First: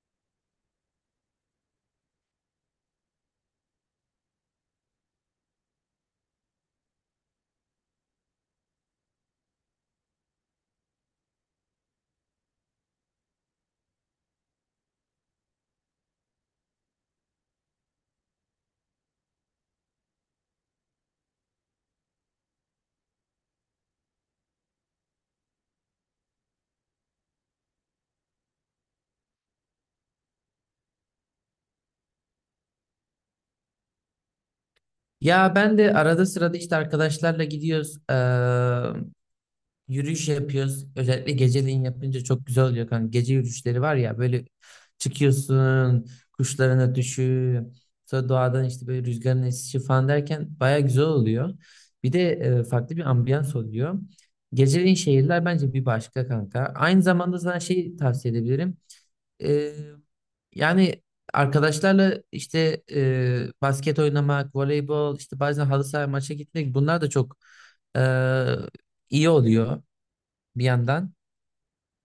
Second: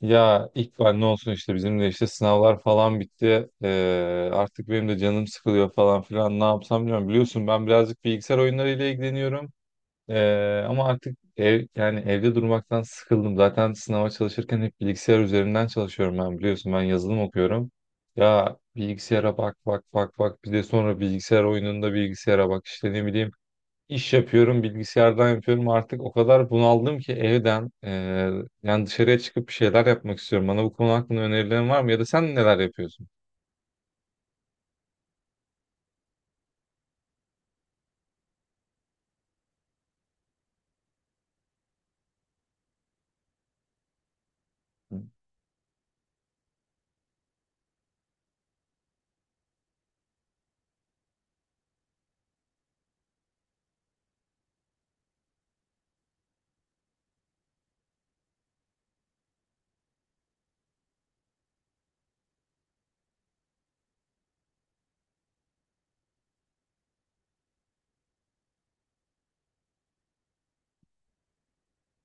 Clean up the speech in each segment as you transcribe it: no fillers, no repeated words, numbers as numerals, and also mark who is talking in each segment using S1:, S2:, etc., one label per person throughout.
S1: Ya İkbal ne olsun işte bizim de işte sınavlar falan bitti. Artık benim de canım sıkılıyor falan filan ne yapsam bilmiyorum. Biliyorsun ben birazcık bilgisayar oyunlarıyla ilgileniyorum. Ama artık yani evde durmaktan sıkıldım. Zaten sınava çalışırken hep bilgisayar üzerinden çalışıyorum ben biliyorsun ben yazılım okuyorum. Ya bilgisayara bak bir de sonra bilgisayar oyununda bilgisayara bak işte ne bileyim. İş yapıyorum, bilgisayardan yapıyorum. Artık o kadar bunaldım ki evden yani dışarıya çıkıp bir şeyler yapmak istiyorum. Bana bu konu hakkında önerilerin var mı? Ya da sen neler yapıyorsun?
S2: Ya ben de arada sırada işte arkadaşlarla gidiyoruz. Yürüyüş yapıyoruz. Özellikle geceleyin yapınca çok güzel oluyor kanka. Gece yürüyüşleri var ya böyle çıkıyorsun, kuşların ötüşü, sonra doğadan işte böyle rüzgarın esişi falan derken baya güzel oluyor. Bir de farklı bir ambiyans oluyor. Geceleyin şehirler bence bir başka kanka. Aynı zamanda sana şey tavsiye edebilirim. Ee, yani arkadaşlarla işte basket oynamak, voleybol, işte bazen halı saha maça gitmek bunlar da çok e, iyi oluyor bir yandan.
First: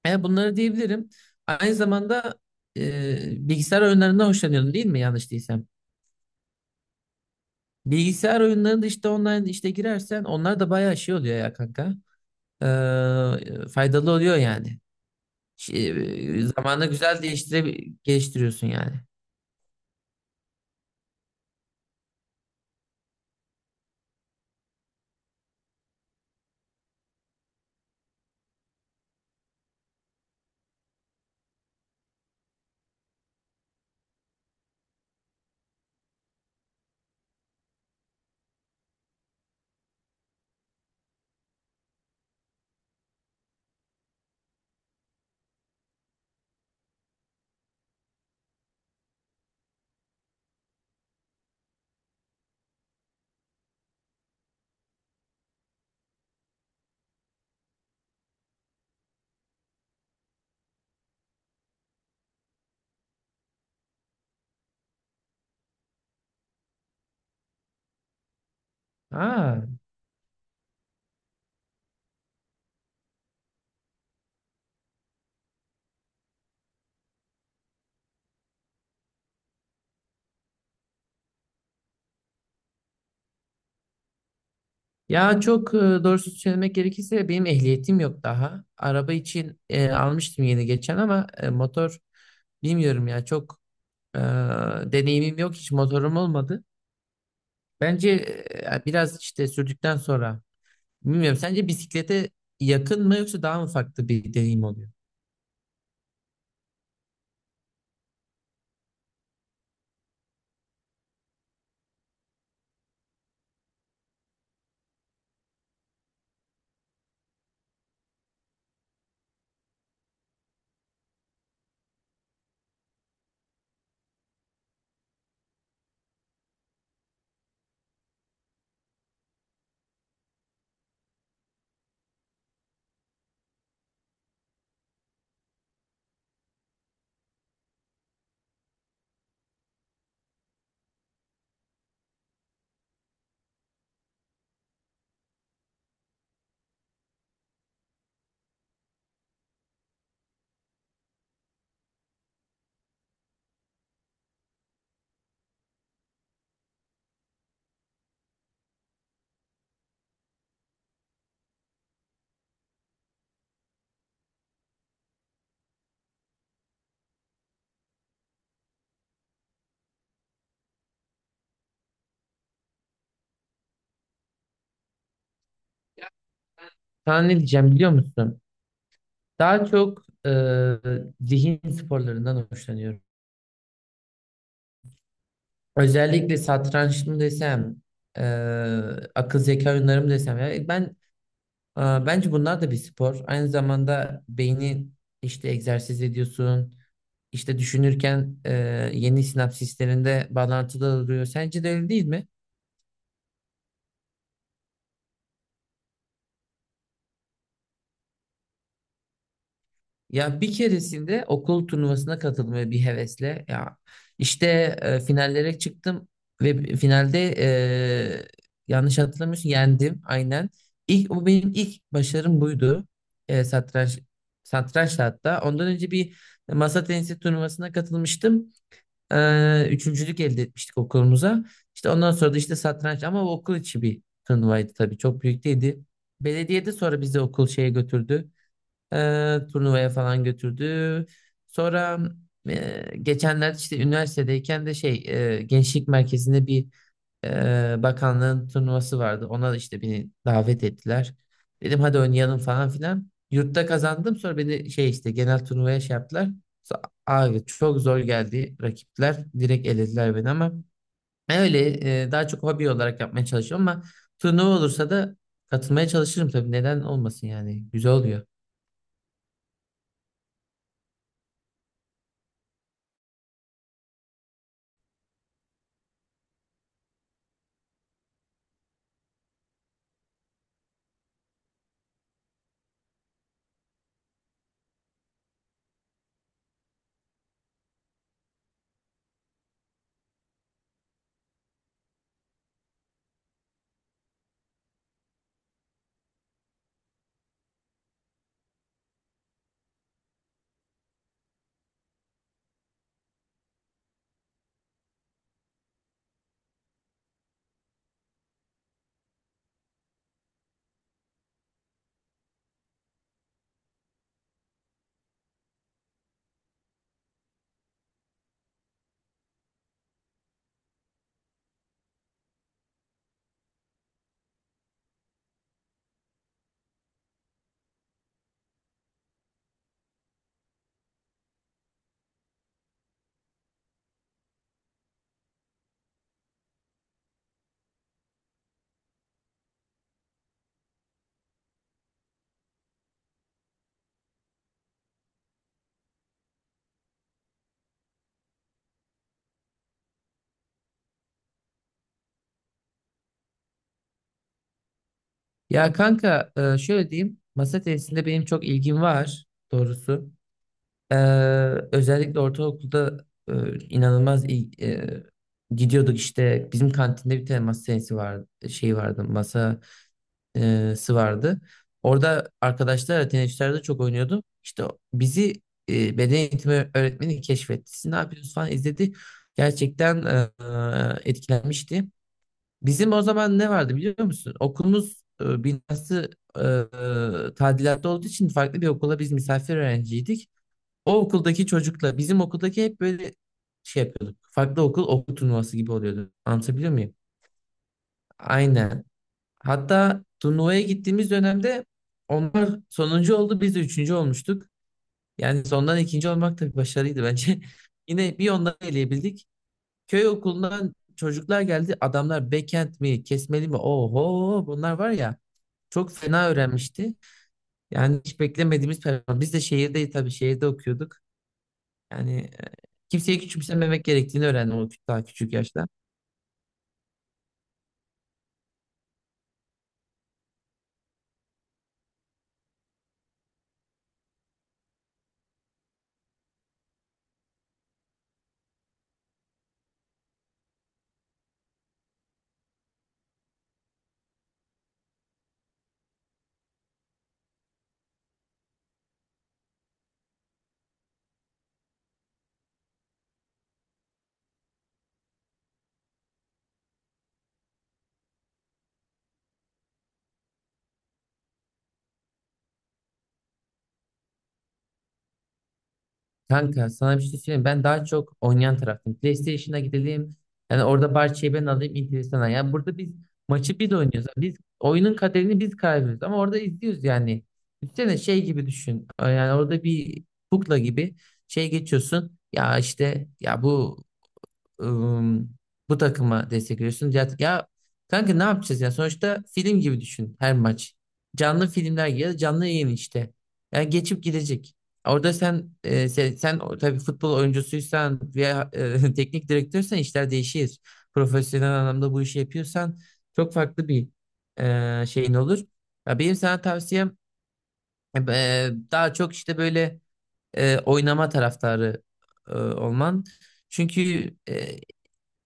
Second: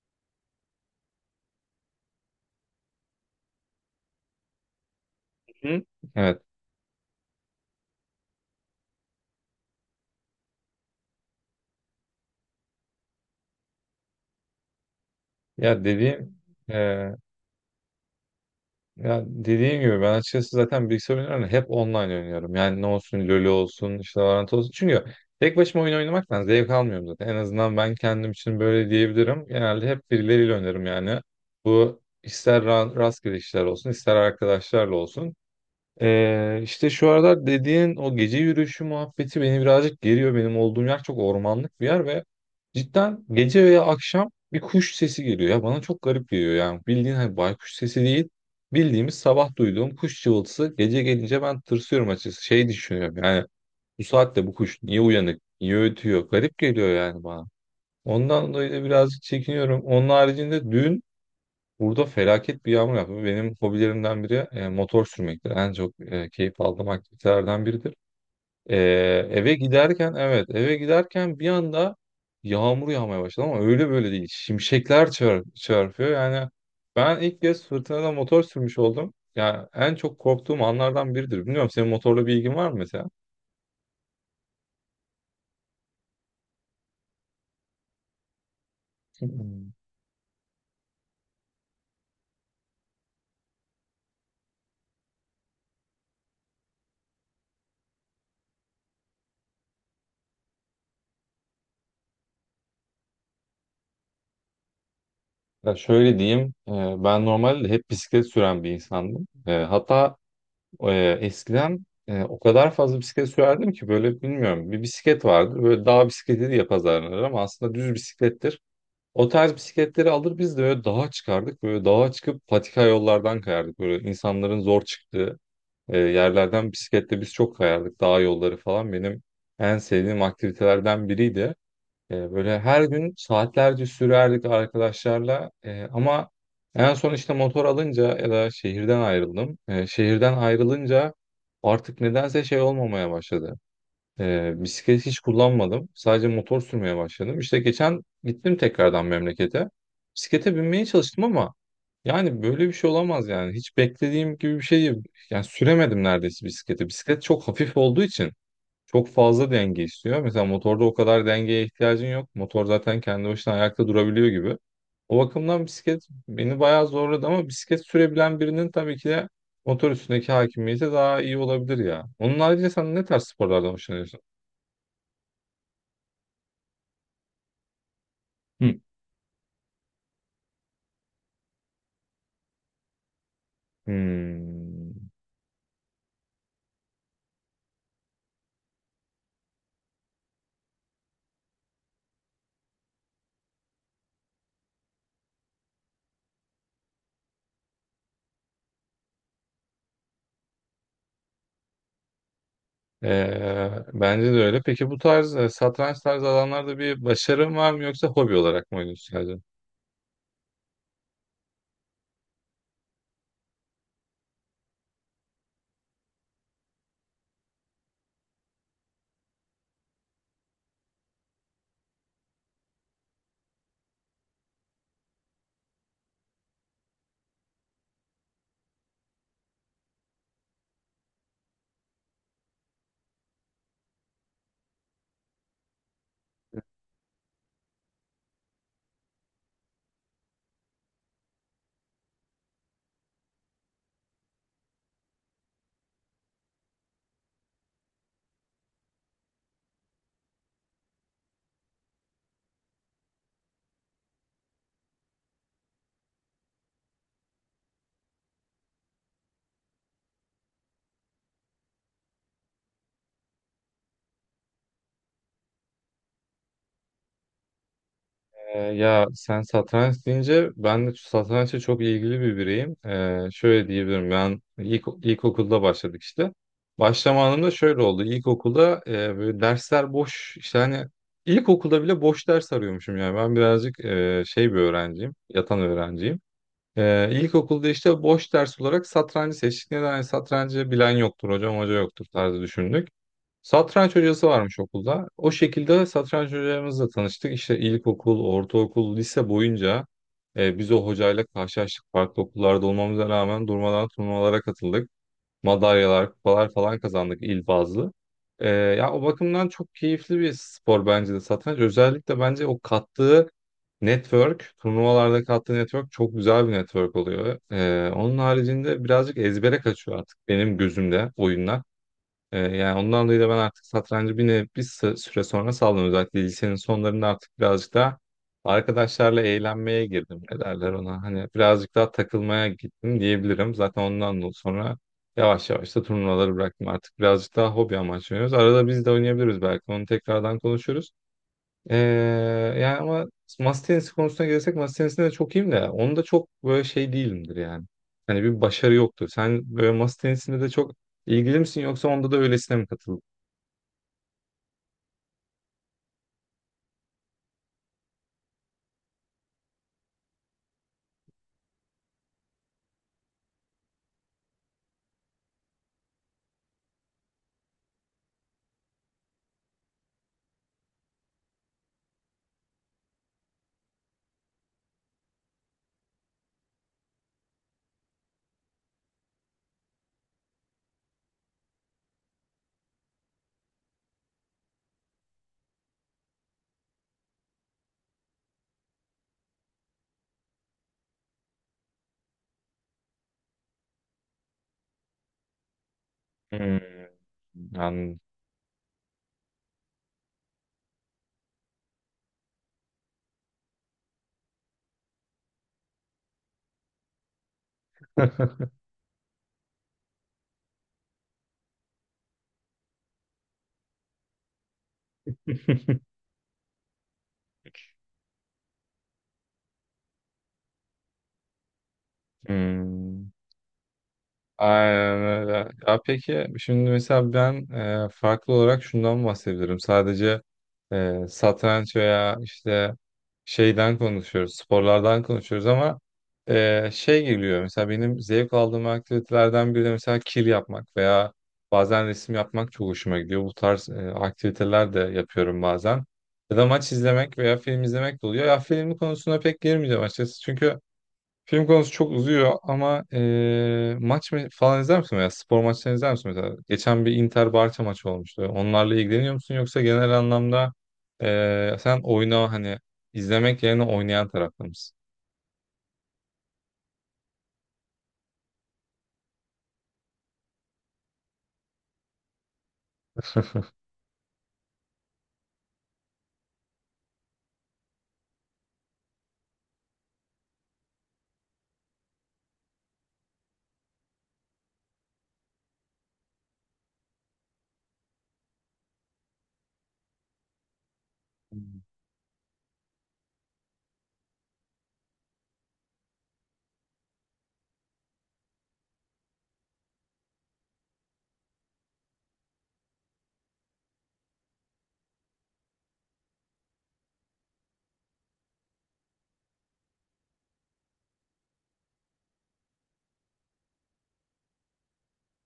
S2: Bunları diyebilirim. Aynı zamanda bilgisayar oyunlarından hoşlanıyorum değil mi yanlış değilsem?
S1: Hı? Evet.
S2: Bilgisayar oyunlarında işte online işte girersen onlar da bayağı şey oluyor ya kanka. Faydalı oluyor yani.
S1: Ya dediğim
S2: Şey, zamanda
S1: e,
S2: güzel değiştire geliştiriyorsun yani.
S1: ya dediğim gibi ben açıkçası zaten bilgisayar oyunlarını hep online oynuyorum. Yani ne olsun LoL olsun işte Valorant olsun. Çünkü tek başıma oyun oynamaktan zevk almıyorum zaten. En azından ben kendim için böyle diyebilirim. Genelde hep birileriyle oynarım yani. Bu ister rastgele işler olsun ister arkadaşlarla olsun. İşte şu aralar dediğin o gece yürüyüşü muhabbeti beni birazcık geriyor. Benim olduğum yer çok ormanlık bir yer ve cidden gece veya akşam bir kuş sesi geliyor. Ya bana çok garip geliyor yani bildiğin hani baykuş sesi değil, bildiğimiz sabah duyduğum kuş cıvıltısı gece gelince ben tırsıyorum açıkçası. Şey düşünüyorum yani bu saatte bu kuş niye uyanık, niye ötüyor, garip geliyor yani bana. Ondan dolayı da birazcık çekiniyorum. Onun haricinde dün burada felaket bir yağmur yaptı. Benim hobilerimden biri motor sürmektir. En çok keyif aldığım aktivitelerden biridir. E,
S2: Ha.
S1: evet, eve giderken bir anda yağmur yağmaya başladı ama öyle böyle değil. Şimşekler çarpıyor. Yani ben ilk kez fırtınada motor sürmüş oldum. Yani en çok korktuğum anlardan biridir. Bilmiyorum senin motorla bir ilgin var mı mesela?
S2: Ya çok doğrusu söylemek gerekirse benim ehliyetim yok daha. Araba için
S1: Hmm.
S2: almıştım yeni geçen ama motor bilmiyorum ya çok e, deneyimim yok hiç motorum olmadı. Bence biraz işte sürdükten sonra bilmiyorum sence bisiklete yakın mı yoksa daha mı farklı bir deneyim oluyor?
S1: Ya şöyle diyeyim, ben normalde hep bisiklet süren bir insandım. Hatta eskiden o kadar fazla bisiklet sürerdim ki böyle, bilmiyorum, bir bisiklet vardır böyle dağ bisikleti diye pazarlanır ama aslında düz bisiklettir. O tarz bisikletleri alır biz de böyle dağa çıkardık, böyle dağa çıkıp patika yollardan kayardık, böyle insanların zor çıktığı yerlerden bisikletle biz çok kayardık, dağ yolları falan benim en sevdiğim aktivitelerden biriydi. Böyle her gün saatlerce sürerdik arkadaşlarla. Ama en son işte motor alınca ya da şehirden ayrıldım. Şehirden ayrılınca artık nedense şey olmamaya başladı. Bisiklet hiç kullanmadım. Sadece motor sürmeye başladım. İşte geçen gittim tekrardan memlekete. Bisiklete binmeye çalıştım ama yani böyle bir şey olamaz yani. Hiç beklediğim gibi bir şey değil. Yani süremedim neredeyse bisikleti. Bisiklet çok hafif olduğu için. Çok fazla denge istiyor. Mesela motorda o kadar dengeye ihtiyacın yok. Motor zaten kendi başına ayakta durabiliyor gibi. O bakımdan bisiklet beni bayağı zorladı ama bisiklet sürebilen birinin tabii ki de motor üstündeki hakimiyeti daha iyi olabilir ya. Onun haricinde sen ne tarz sporlardan hoşlanıyorsun?
S2: Sana ne diyeceğim biliyor musun?
S1: Hı.
S2: Daha çok zihin sporlarından hoşlanıyorum.
S1: Hmm.
S2: Özellikle satranç mı desem, e, akıl zeka oyunları mı desem. Ya ben e, bence bunlar da bir spor. Aynı zamanda beyni işte egzersiz ediyorsun. İşte düşünürken yeni sinapsislerinde bağlantıda oluyor. Sence de öyle değil mi?
S1: Bence de öyle. Peki bu tarz satranç tarzı alanlarda bir başarın var mı yoksa hobi olarak mı oynuyorsun?
S2: Ya bir keresinde okul turnuvasına katılmaya bir hevesle ya işte finallere çıktım ve finalde yanlış hatırlamıyorsun yendim aynen. İlk o benim ilk başarım buydu. E, satranç satrançta hatta. Ondan önce bir masa tenisi turnuvasına katılmıştım. Üçüncülük elde etmiştik okulumuza. İşte ondan sonra da işte satranç ama o okul içi bir turnuvaydı tabii. Çok büyük değildi. Belediyede sonra bizi okul şeye götürdü. Turnuvaya falan götürdü. Sonra geçenlerde işte üniversitedeyken de şey gençlik merkezinde bir bakanlığın turnuvası vardı. Ona da işte beni davet ettiler. Dedim hadi oynayalım falan filan. Yurtta kazandım sonra beni şey işte genel turnuvaya şey yaptılar. Abi çok zor geldi rakipler. Direkt elediler beni ama ben öyle daha çok hobi olarak yapmaya çalışıyorum ama turnuva olursa da katılmaya çalışırım tabii. Neden olmasın yani. Güzel oluyor.
S1: Ya sen satranç deyince ben de satrançla çok ilgili bir bireyim. Şöyle diyebilirim, ben ilkokulda başladık işte. Başlama anında şöyle oldu. İlkokulda böyle dersler boş, işte hani ilkokulda bile boş ders arıyormuşum yani. Ben birazcık şey bir öğrenciyim. Yatan öğrenciyim. İlkokulda işte boş ders olarak satrancı seçtik. Neden? Yani satrancı bilen yoktur hocam, hoca yoktur tarzı düşündük. Satranç hocası varmış okulda. O şekilde satranç hocamızla tanıştık. İşte ilkokul, ortaokul, lise boyunca biz o hocayla karşılaştık. Farklı okullarda olmamıza rağmen durmadan turnuvalara katıldık, madalyalar, kupalar falan kazandık il bazlı. Ya o bakımdan çok keyifli bir spor bence de satranç. Özellikle bence o kattığı network, turnuvalarda kattığı network çok güzel bir network oluyor. Onun haricinde birazcık ezbere kaçıyor artık benim gözümde oyunlar. Yani ondan dolayı da ben artık satrancı bir süre sonra saldım. Özellikle lisenin sonlarında artık birazcık daha arkadaşlarla eğlenmeye girdim. Ne derler ona? Hani birazcık daha takılmaya gittim diyebilirim. Zaten ondan dolayı sonra yavaş yavaş da turnuvaları bıraktım. Artık birazcık daha hobi amaçlı oynuyoruz. Arada biz de oynayabiliriz belki. Onu tekrardan konuşuruz. Ee, Yani ama masa tenisi konusuna gelirsek masa tenisinde de çok iyiyim de onda çok böyle şey değilimdir yani. Hani bir başarı yoktur. Sen böyle masa tenisinde de çok ilgili misin yoksa onda da öylesine mi katıldın?
S2: Ya kanka şöyle diyeyim. Masa tenisinde benim çok ilgim var doğrusu. Ee, Özellikle ortaokulda inanılmaz gidiyorduk işte bizim kantinde bir tane masa tenisi vardı şey vardı masası vardı. Orada arkadaşlarla tenisçilerde çok oynuyordum. İşte bizi beden eğitimi öğretmeni keşfetti. Siz ne yapıyorsunuz falan izledi. Gerçekten etkilenmişti. Bizim o zaman ne vardı biliyor musun? Okulumuz binası tadilatta olduğu için farklı bir okula biz misafir öğrenciydik. O okuldaki çocukla bizim okuldaki hep böyle şey yapıyorduk. Farklı okul okul turnuvası gibi oluyordu.
S1: Hmm,
S2: Anlatabiliyor muyum?
S1: anladım.
S2: Aynen. Hatta turnuvaya gittiğimiz dönemde onlar sonuncu oldu biz de üçüncü olmuştuk. Yani sondan ikinci olmak da bir başarıydı bence. Yine bir onları eleyebildik. Köy okulundan çocuklar geldi. Adamlar backend mi, kesmeli mi? Oho bunlar var ya çok fena öğrenmişti. Yani hiç beklemediğimiz performans. Biz de şehirdeyiz tabii şehirde okuyorduk. Yani
S1: Hmm.
S2: kimseyi küçümsememek gerektiğini öğrendim
S1: Aynen
S2: daha küçük
S1: öyle.
S2: yaşta.
S1: Ya peki şimdi mesela ben farklı olarak şundan bahsedebilirim. Sadece satranç veya işte şeyden konuşuyoruz, sporlardan konuşuyoruz ama şey geliyor. Mesela benim zevk aldığım aktivitelerden biri de mesela kil yapmak veya bazen resim yapmak çok hoşuma gidiyor. Bu tarz aktiviteler de yapıyorum bazen. Ya da maç izlemek veya film izlemek de oluyor. Ya film konusuna pek girmeyeceğim açıkçası. Çünkü film konusu çok uzuyor ama falan izler misin veya spor maçlarını izler misin mesela? Geçen bir Inter-Barça maçı olmuştu. Onlarla ilgileniyor musun yoksa genel anlamda sen, oyna hani, izlemek yerine oynayan tarafta mısın?
S2: Kanka sana bir şey söyleyeyim. Ben daha çok oynayan taraftım. PlayStation'a gidelim. Yani orada parçayı ben alayım enteresan. Ya burada biz maçı biz oynuyoruz. Yani biz oyunun kaderini biz karar veriyoruz. Ama orada izliyoruz yani. Üstüne şey gibi düşün. Yani orada bir kukla gibi şey geçiyorsun. Ya işte ya bu ım, bu takıma destek veriyorsun. Ya, ya kanka ne yapacağız ya? Sonuçta film gibi düşün her maç. Canlı filmler gibi ya da canlı yayın işte. Yani geçip gidecek. Orada sen e, sen, sen o- tabii futbol oyuncusuysan veya teknik direktörsen işler değişir. Profesyonel anlamda bu işi yapıyorsan çok farklı bir şeyin olur. Ya benim sana tavsiyem daha çok işte böyle oynama taraftarı olman. Çünkü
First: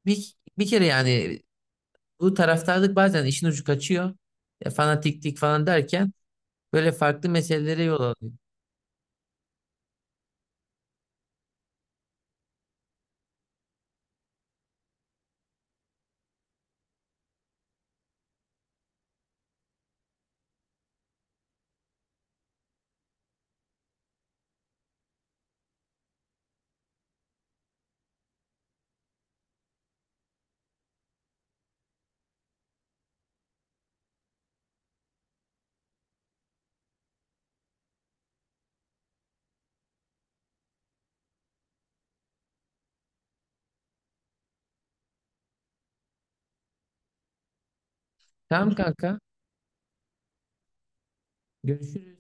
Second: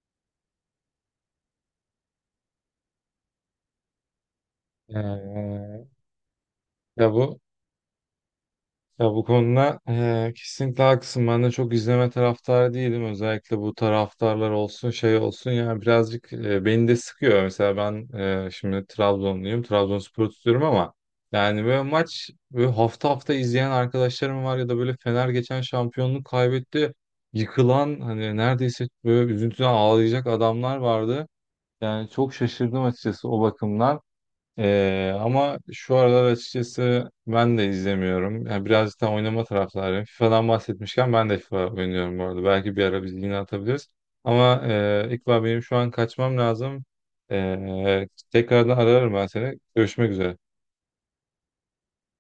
S2: bir, bir kere yani bu taraftarlık bazen işin ucu kaçıyor. Fanatiklik falan
S1: Eee,
S2: derken böyle
S1: ya
S2: farklı
S1: bu
S2: meselelere yol alıyor.
S1: Ya bu konuda kesinlikle haklısın. Ben de çok izleme taraftarı değilim. Özellikle bu taraftarlar olsun şey olsun yani birazcık beni de sıkıyor. Mesela ben şimdi Trabzonluyum. Trabzonspor'u tutuyorum ama yani böyle maç böyle hafta hafta izleyen arkadaşlarım var ya da böyle Fener geçen şampiyonluk kaybetti. Yıkılan hani neredeyse böyle üzüntüden ağlayacak adamlar vardı. Yani çok şaşırdım açıkçası o bakımdan. Ama şu aralar açıkçası ben de izlemiyorum. Yani birazcık da oynama taraftarıyım. FIFA'dan bahsetmişken ben de FIFA oynuyorum bu arada. Belki bir ara biz yine atabiliriz. Ama İkbal benim şu an kaçmam lazım.
S2: Tamam
S1: Tekrardan ararım
S2: kanka.
S1: ben seni. Görüşmek üzere.
S2: Görüşürüz.